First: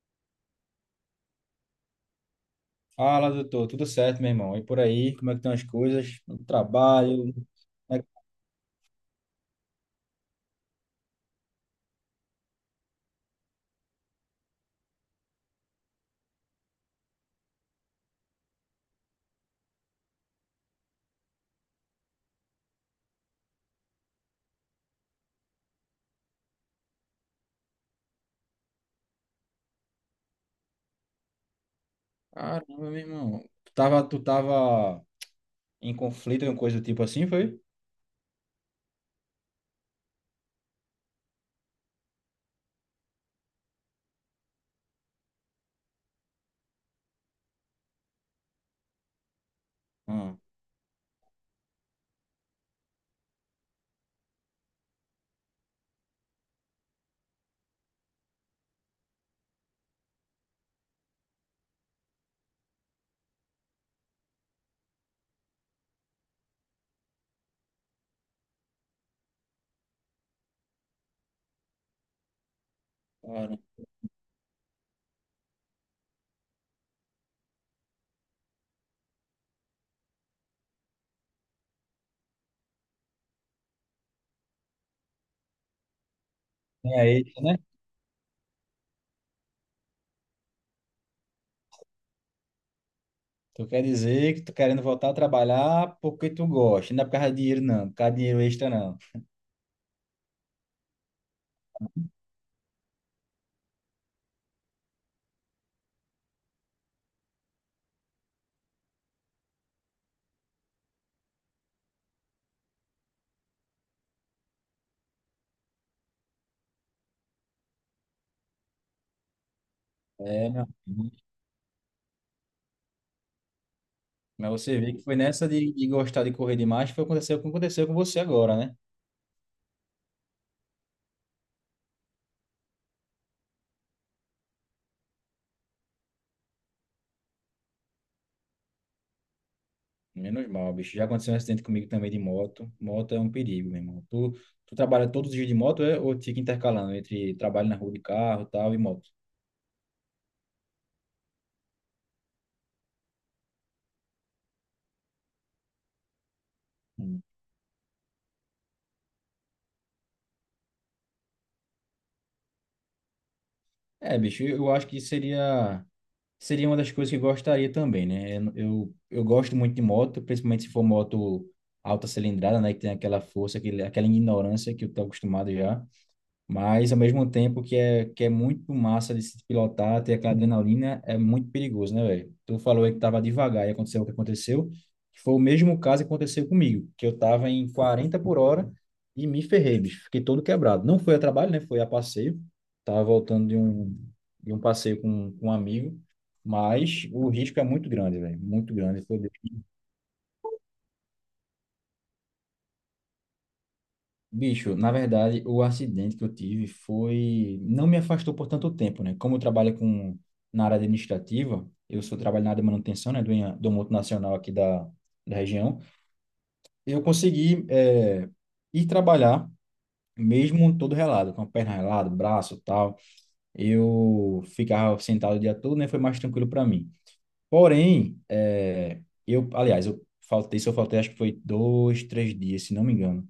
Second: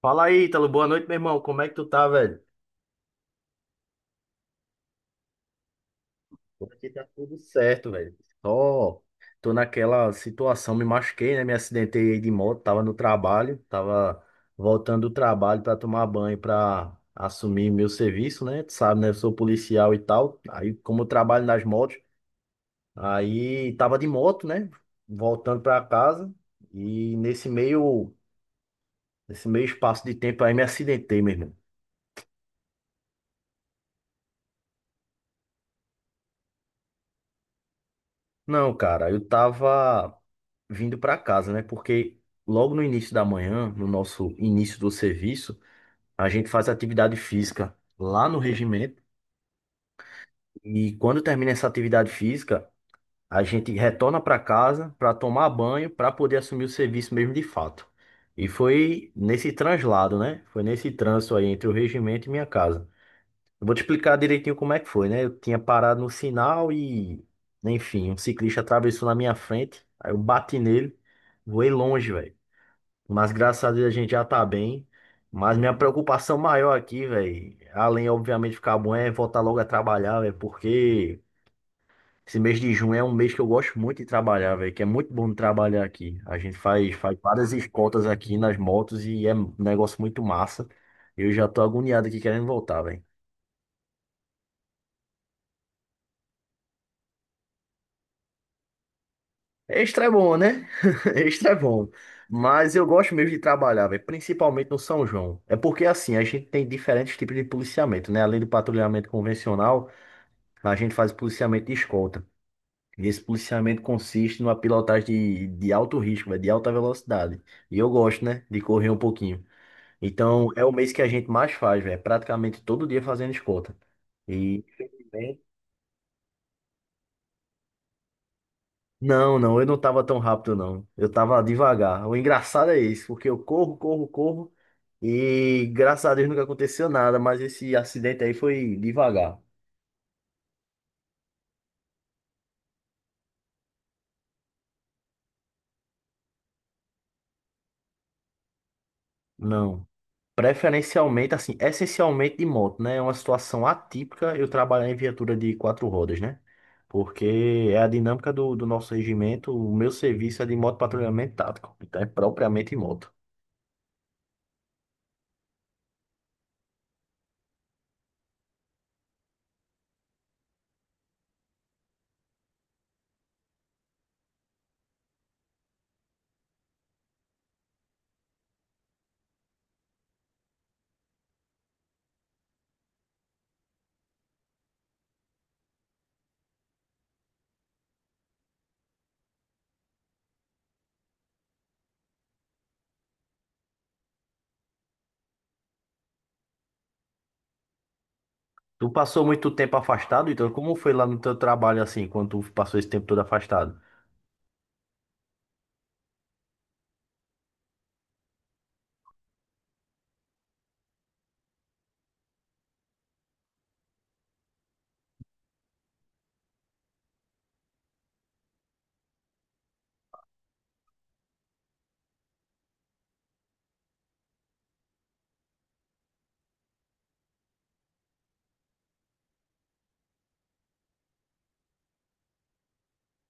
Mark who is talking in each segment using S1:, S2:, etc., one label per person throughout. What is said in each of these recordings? S1: Fala aí, Ítalo. Boa noite, meu irmão. Como é que tu tá, velho?
S2: Fala, doutor. Tudo certo, meu irmão? E por aí, como é que estão as coisas? No
S1: Por aqui tá
S2: trabalho?
S1: tudo certo,
S2: É que-
S1: velho. Só tô naquela situação, me machuquei, né? Me acidentei aí de moto, tava no trabalho, tava voltando do trabalho pra tomar banho, pra assumir meu serviço, né? Tu sabe, né? Eu sou policial e tal. Aí, como eu trabalho nas motos, aí tava de moto, né? Voltando pra casa e nesse meio espaço de tempo aí me acidentei, mesmo.
S2: Caramba, meu irmão. Tu tava em conflito, alguma coisa do tipo assim, foi?
S1: Não, cara, eu tava vindo pra casa, né? Porque logo no início da manhã, no nosso início do serviço, a gente faz atividade física lá no regimento.
S2: Hum,
S1: E quando termina essa atividade física, a gente retorna pra casa pra tomar banho, pra poder assumir o serviço mesmo de fato. E foi nesse translado, né? Foi nesse trânsito aí entre o regimento e minha casa. Eu Vou te explicar direitinho como é que foi, né? Eu tinha parado no sinal e, enfim, um ciclista atravessou na minha frente. Aí eu bati nele, voei longe, velho. Mas
S2: cara.
S1: graças a Deus a gente já tá bem. Mas minha preocupação maior aqui, velho, além obviamente de ficar bom, é voltar logo a trabalhar, velho, porque esse mês de junho é um mês que eu gosto muito de trabalhar, velho, que é muito bom de trabalhar aqui. A gente faz
S2: É isso,
S1: várias
S2: né?
S1: escoltas aqui nas motos e é um negócio muito massa. Eu já tô agoniado aqui querendo voltar, velho.
S2: Tu quer dizer que tu querendo voltar a trabalhar porque tu gosta, não é por causa de dinheiro, não. Por causa de dinheiro extra, não.
S1: Extra é bom, né? Extra é bom. Mas eu gosto mesmo de trabalhar, velho, principalmente no São João. É porque assim, a gente tem diferentes tipos de policiamento, né? Além do patrulhamento convencional, a gente faz policiamento de escolta. E esse policiamento consiste numa pilotagem de alto risco, véio, de alta velocidade. E eu gosto, né? De correr um pouquinho. Então,
S2: É,
S1: é
S2: meu
S1: o mês que a
S2: irmão.
S1: gente mais faz, velho. Praticamente todo dia fazendo escolta.
S2: Mas
S1: E,
S2: você vê que foi
S1: infelizmente,
S2: nessa de gostar de correr demais que foi aconteceu, o que aconteceu com você agora, né?
S1: não, não, eu não tava tão rápido, não. Eu tava devagar. O engraçado é isso, porque eu corro, corro, corro e graças a Deus nunca aconteceu nada, mas esse acidente aí foi devagar.
S2: Menos mal, bicho. Já aconteceu um acidente comigo também de moto. Moto é um perigo, meu irmão. Tu trabalha todos os dias de moto é, ou fica intercalando entre trabalho na rua de carro, tal, e moto?
S1: Não. Preferencialmente, assim, essencialmente de moto, né? É uma situação atípica eu trabalhar em viatura de quatro rodas, né?
S2: Hum.
S1: Porque é a dinâmica do nosso regimento, o meu serviço é de moto patrulhamento tático, então é propriamente moto.
S2: É, bicho, eu acho que seria uma das coisas que eu gostaria também, né? Eu gosto muito de moto, principalmente se for moto alta cilindrada, né? Que tem aquela força, aquela ignorância que eu tô acostumado já. Mas ao mesmo tempo que é muito massa de se pilotar, ter aquela adrenalina, é muito perigoso, né, velho? Tu falou aí que tava devagar e aconteceu o que aconteceu, que foi o mesmo caso que aconteceu comigo, que eu tava em 40 por hora e me ferrei, bicho. Fiquei todo quebrado. Não foi a trabalho, né? Foi a passeio. Tava voltando de um passeio com um amigo, mas o risco é muito grande, velho. Muito
S1: Tu
S2: grande. Foi
S1: passou muito tempo afastado, então como foi lá no teu trabalho assim, quando tu passou esse tempo todo afastado?
S2: Bicho, na verdade, o acidente que eu tive foi. Não me afastou por tanto tempo, né? Como eu trabalho com, na área administrativa, eu sou trabalho na área de manutenção, né? Do multinacional aqui da região. Eu consegui é ir trabalhar, mesmo todo relado, com a perna relada, braço e tal. Eu ficava sentado o dia todo, né? Foi mais tranquilo para mim. Porém, eu, aliás, eu faltei, se eu faltei, acho que foi dois, três dias, se não me engano.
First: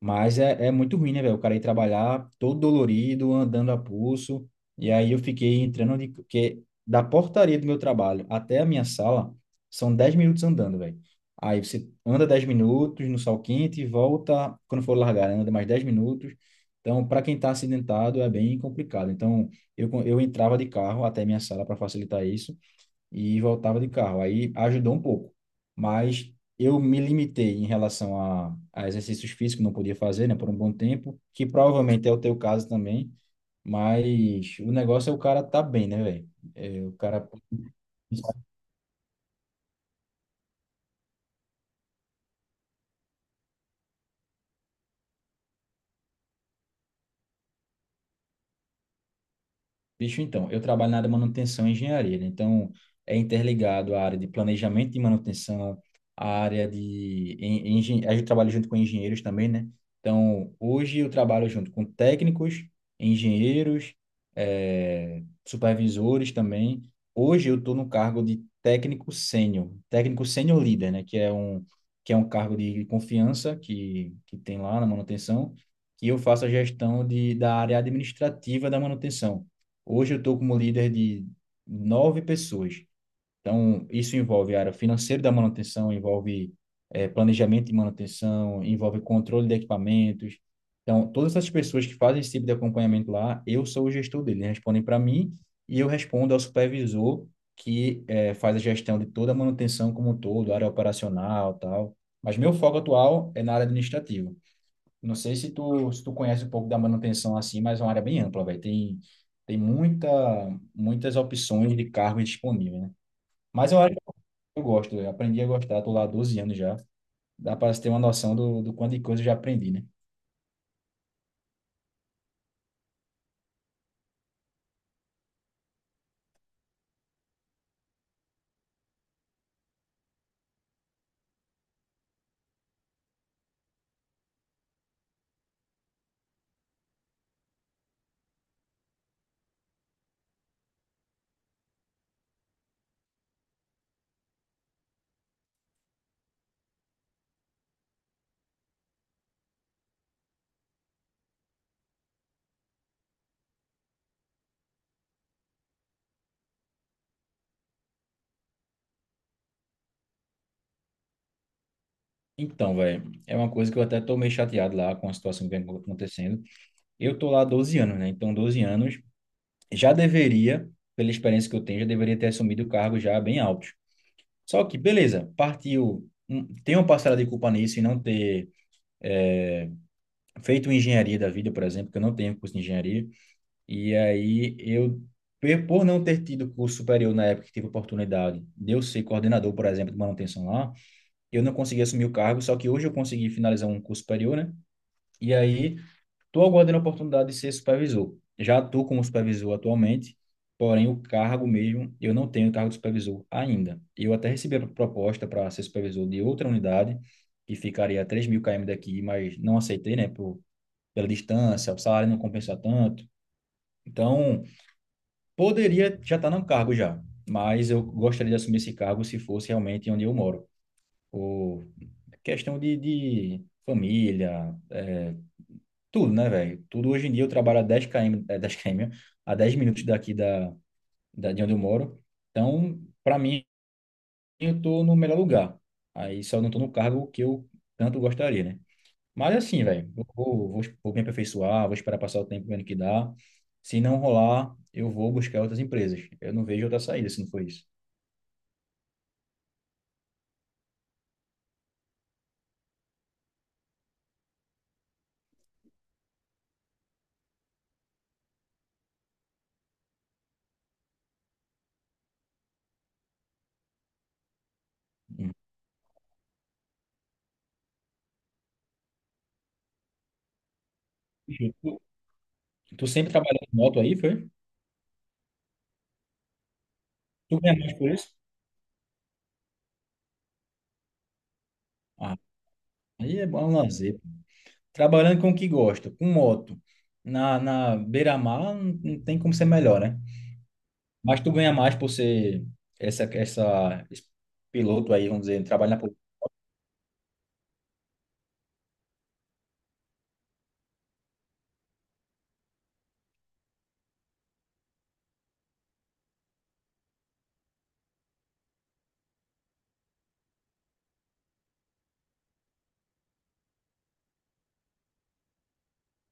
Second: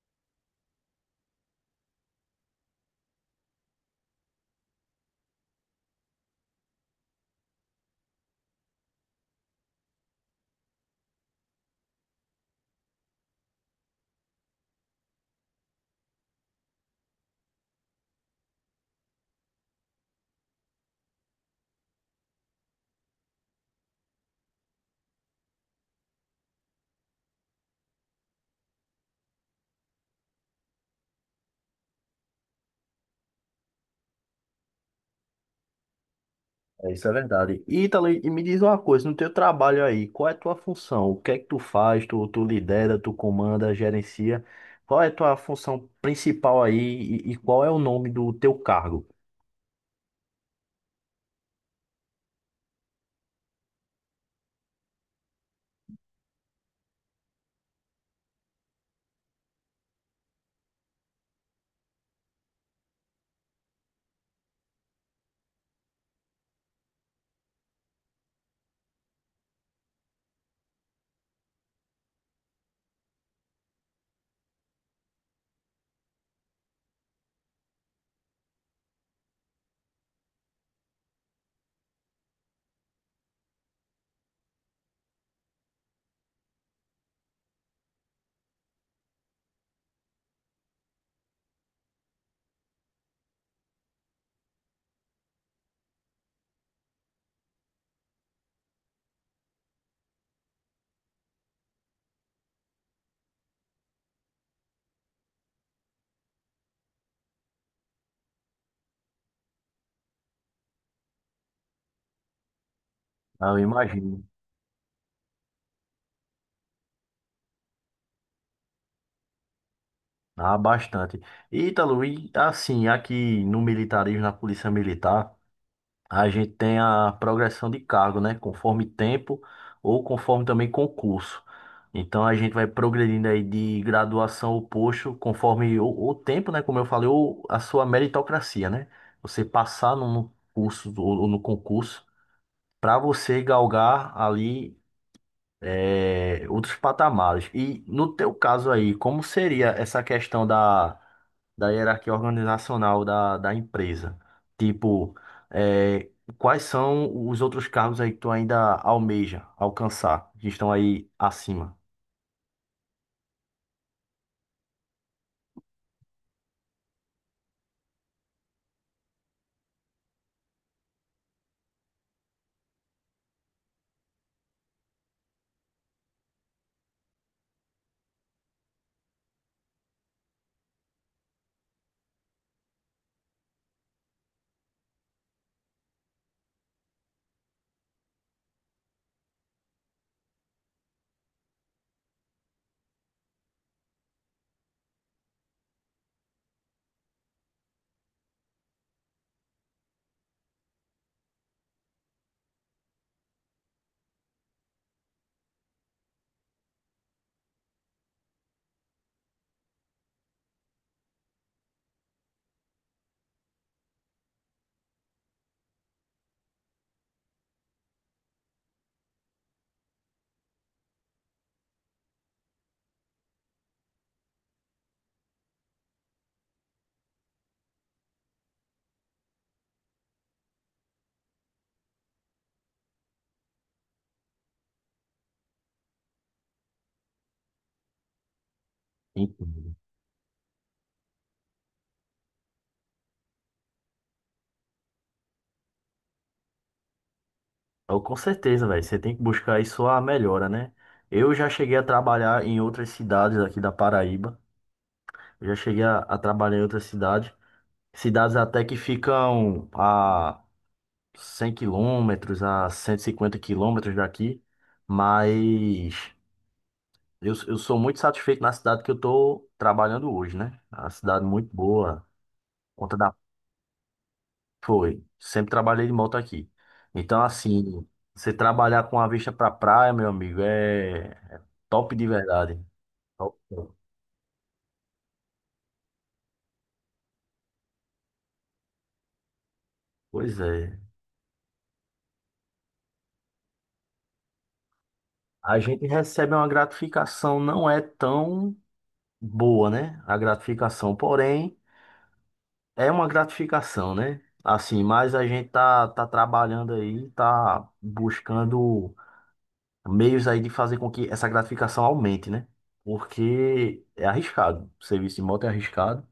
S2: Mas é muito ruim, né, velho? O cara ir trabalhar todo dolorido, andando a pulso. E aí eu fiquei entrando de. Porque da portaria do meu trabalho até a minha sala são 10 minutos andando, velho. Aí você anda 10 minutos no sol quente e volta quando for largar, né? Anda mais 10 minutos. Então, para quem tá acidentado, é bem complicado. Então, eu entrava de carro até a minha sala para facilitar isso e voltava de carro. Aí ajudou um pouco, mas eu me limitei em relação a exercícios físicos, não podia fazer, né, por um bom tempo, que provavelmente é o teu caso também, mas o negócio é o cara tá bem, né, velho? É, o
S1: É, isso é
S2: cara.
S1: verdade. E, Ítalo, e me diz uma coisa, no teu trabalho aí, qual é a tua função? O que é que tu faz? Tu lidera, tu comanda, gerencia? Qual é a tua função principal aí e qual é o nome do teu cargo?
S2: Bicho, então, eu trabalho na área de manutenção e engenharia, né? Então, é interligado a área de planejamento e manutenção, a área de... en- engen- a gente trabalha junto com engenheiros também, né? Então, hoje eu trabalho junto com técnicos, engenheiros, supervisores também. Hoje eu estou no cargo de técnico sênior líder, né? Que é um cargo de confiança que tem lá na manutenção, que eu faço a gestão da área administrativa da manutenção. Hoje eu estou como líder de nove pessoas. Então, isso envolve a área financeira da manutenção, envolve planejamento de manutenção, envolve controle de equipamentos. Então, todas essas pessoas que fazem esse tipo de acompanhamento lá, eu sou o gestor dele, eles respondem para mim e eu respondo ao supervisor que faz a gestão de toda a manutenção como um todo, área operacional, tal. Mas meu foco atual é na área administrativa. Não sei se tu, conhece um pouco da manutenção assim, mas é uma área bem ampla, velho. Tem muitas opções de cargo disponível, né?
S1: Ah, eu
S2: Mas é uma área que
S1: imagino.
S2: eu gosto, eu aprendi a gostar, tô lá há 12 anos já. Dá para ter uma noção do quanto de coisa eu já aprendi, né?
S1: Ah, bastante. E, Ítalo, e assim, aqui no militarismo, na Polícia Militar, a gente tem a progressão de cargo, né? Conforme tempo ou conforme também concurso. Então a gente vai progredindo aí de graduação ou posto conforme o tempo, né? Como eu falei, ou a sua meritocracia, né? Você passar no curso ou no concurso para você galgar ali, é, outros patamares. E no teu caso aí, como seria essa questão da hierarquia organizacional da empresa? Tipo, é, quais são os outros cargos aí que tu ainda almeja alcançar, que estão aí acima?
S2: Então, velho, é uma coisa que eu até tô meio chateado lá com a situação que vem acontecendo. Eu tô lá há 12 anos, né? Então, 12 anos já deveria, pela experiência que eu tenho, já deveria ter assumido o cargo já bem alto. Só que, beleza, partiu. Tem uma parcela de culpa nisso e não ter feito engenharia da vida, por exemplo, que eu não tenho curso de engenharia, e aí eu, por não ter tido curso superior na época que tive oportunidade de eu ser coordenador, por exemplo, de manutenção lá, eu não consegui assumir o cargo, só que hoje eu consegui finalizar um curso superior, né? E aí estou aguardando a oportunidade de ser supervisor. Já estou como supervisor atualmente, porém o cargo mesmo, eu não tenho cargo de supervisor ainda. Eu até recebi a proposta para ser supervisor de outra unidade, que ficaria a 3 mil km daqui, mas não aceitei, né, por pela distância, o salário não compensa tanto. Então, poderia já estar num cargo já, mas eu gostaria de assumir esse cargo se fosse realmente onde eu moro. Por questão de família, é, tudo, né, velho? Tudo hoje em dia eu trabalho a 10 km, 10 km, a 10 minutos daqui de onde eu moro. Então, para mim, eu estou no melhor lugar. Aí só não estou no cargo que eu tanto gostaria, né? Mas assim,
S1: Entendo.
S2: velho, eu vou me aperfeiçoar, vou esperar passar o tempo vendo que dá. Se não rolar, eu vou buscar outras empresas. Eu não vejo outra saída se não for isso.
S1: Eu, com certeza, velho. Você tem que buscar aí sua melhora, né? Eu já cheguei a trabalhar em outras cidades aqui da Paraíba. Eu já cheguei a trabalhar em outras cidades. Cidades até que ficam a 100 km a 150 km daqui,
S2: Hum.
S1: mas eu sou muito satisfeito na cidade que eu estou trabalhando hoje, né? A cidade muito
S2: Tu,
S1: boa,
S2: tu
S1: conta
S2: sempre
S1: da...
S2: trabalhou em moto aí, foi?
S1: Foi, sempre trabalhei de moto aqui. Então,
S2: Tu ganha mais
S1: assim,
S2: por isso?
S1: você trabalhar com a vista pra praia, meu amigo, é top de
S2: Ah,
S1: verdade.
S2: aí é
S1: Top.
S2: bom é um lazer. Trabalhando com o que gosta, com moto, na beira-mar, não, não tem como ser melhor, né?
S1: Pois é.
S2: Mas tu ganha mais por ser esse piloto aí, vamos dizer,
S1: A
S2: trabalha na
S1: gente
S2: polícia,
S1: recebe uma gratificação, não é tão boa, né? A gratificação, porém... É uma gratificação, né? Assim, mas a gente tá trabalhando aí, tá buscando meios aí de fazer com que essa gratificação aumente, né? Porque é arriscado. O serviço de moto é arriscado,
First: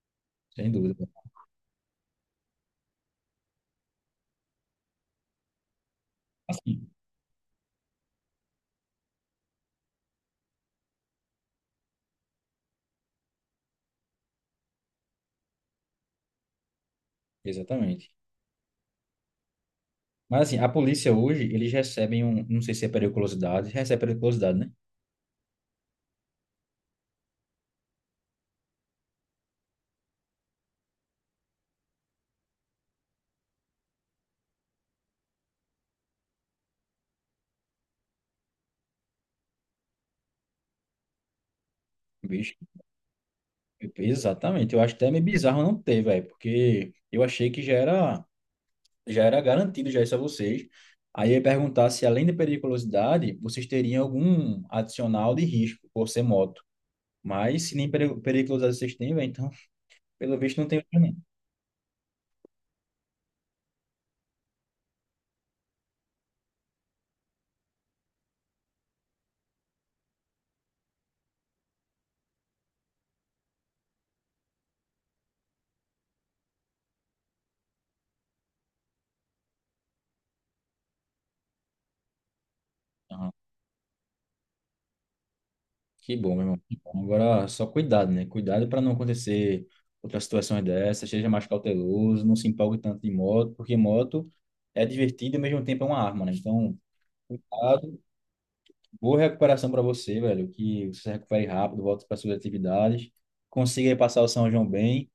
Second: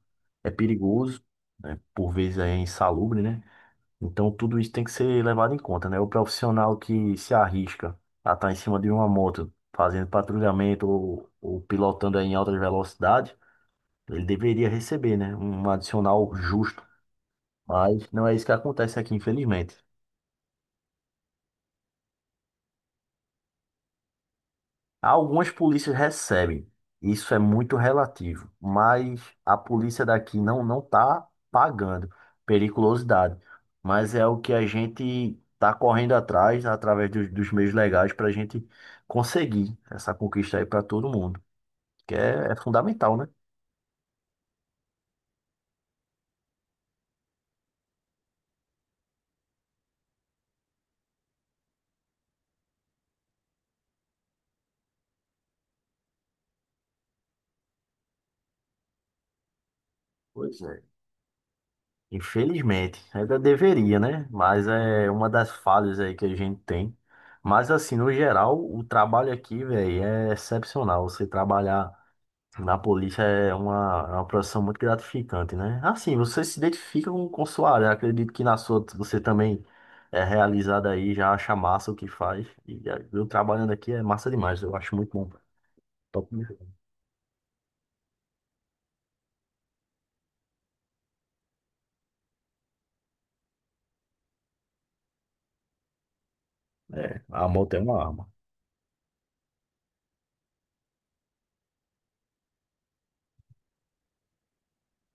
S1: é
S2: sem dúvida.
S1: perigoso, né? Por vezes é insalubre, né? Então tudo isso tem que ser levado em conta, né? O profissional
S2: Assim,
S1: que se arrisca a estar em cima de uma moto fazendo patrulhamento ou pilotando aí em alta velocidade, ele deveria receber, né? Um adicional justo,
S2: exatamente.
S1: mas não é isso que acontece aqui, infelizmente.
S2: Mas assim, a polícia hoje, eles recebem um, não sei se é periculosidade, recebe periculosidade, né?
S1: Algumas polícias recebem, isso é muito relativo, mas a polícia daqui não tá pagando periculosidade, mas é o que a gente tá correndo atrás através dos meios legais para a gente conseguir essa conquista aí para todo mundo, que é,
S2: Bicho,
S1: é fundamental, né?
S2: exatamente. Eu acho até meio bizarro não ter, velho, porque eu achei que já era garantido já isso a vocês. Aí eu ia perguntar se além de periculosidade, vocês teriam algum adicional de risco por ser moto. Mas se nem periculosidade vocês têm, velho, então, pelo visto
S1: Pois
S2: não tem
S1: é.
S2: outro,
S1: Infelizmente, ainda deveria, né? Mas é uma das falhas aí que a gente tem. Mas assim, no geral, o trabalho aqui, velho, é excepcional. Você trabalhar na polícia é uma profissão muito gratificante, né? Assim, você se identifica com sua área. Acredito que na sua você também é realizado aí, já acha massa o que faz. E é, eu
S2: não.
S1: trabalhando aqui é massa demais. Eu acho muito bom.
S2: Que
S1: Top
S2: bom, meu irmão.
S1: mesmo.
S2: Que bom. Agora, só cuidado, né? Cuidado para não acontecer outras situações dessas, seja mais cauteloso, não se empolgue tanto de moto, porque moto é divertida e ao mesmo tempo é uma arma, né? Então,
S1: É, a moto é uma
S2: cuidado,
S1: arma.
S2: boa recuperação para você, velho, que você se recupere rápido, volte para suas atividades, consiga aí passar o São João bem,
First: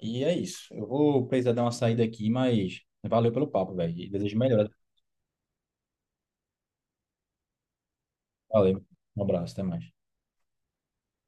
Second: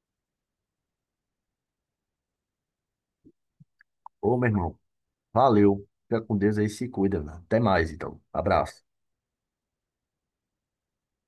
S2: e é isso. Eu vou precisar dar uma saída aqui, mas valeu pelo papo, velho, e
S1: Ô,
S2: desejo
S1: meu
S2: melhor.
S1: irmão, valeu. Fica com Deus aí, se cuida, né? Até mais, então. Abraço.
S2: Valeu, um abraço, até mais.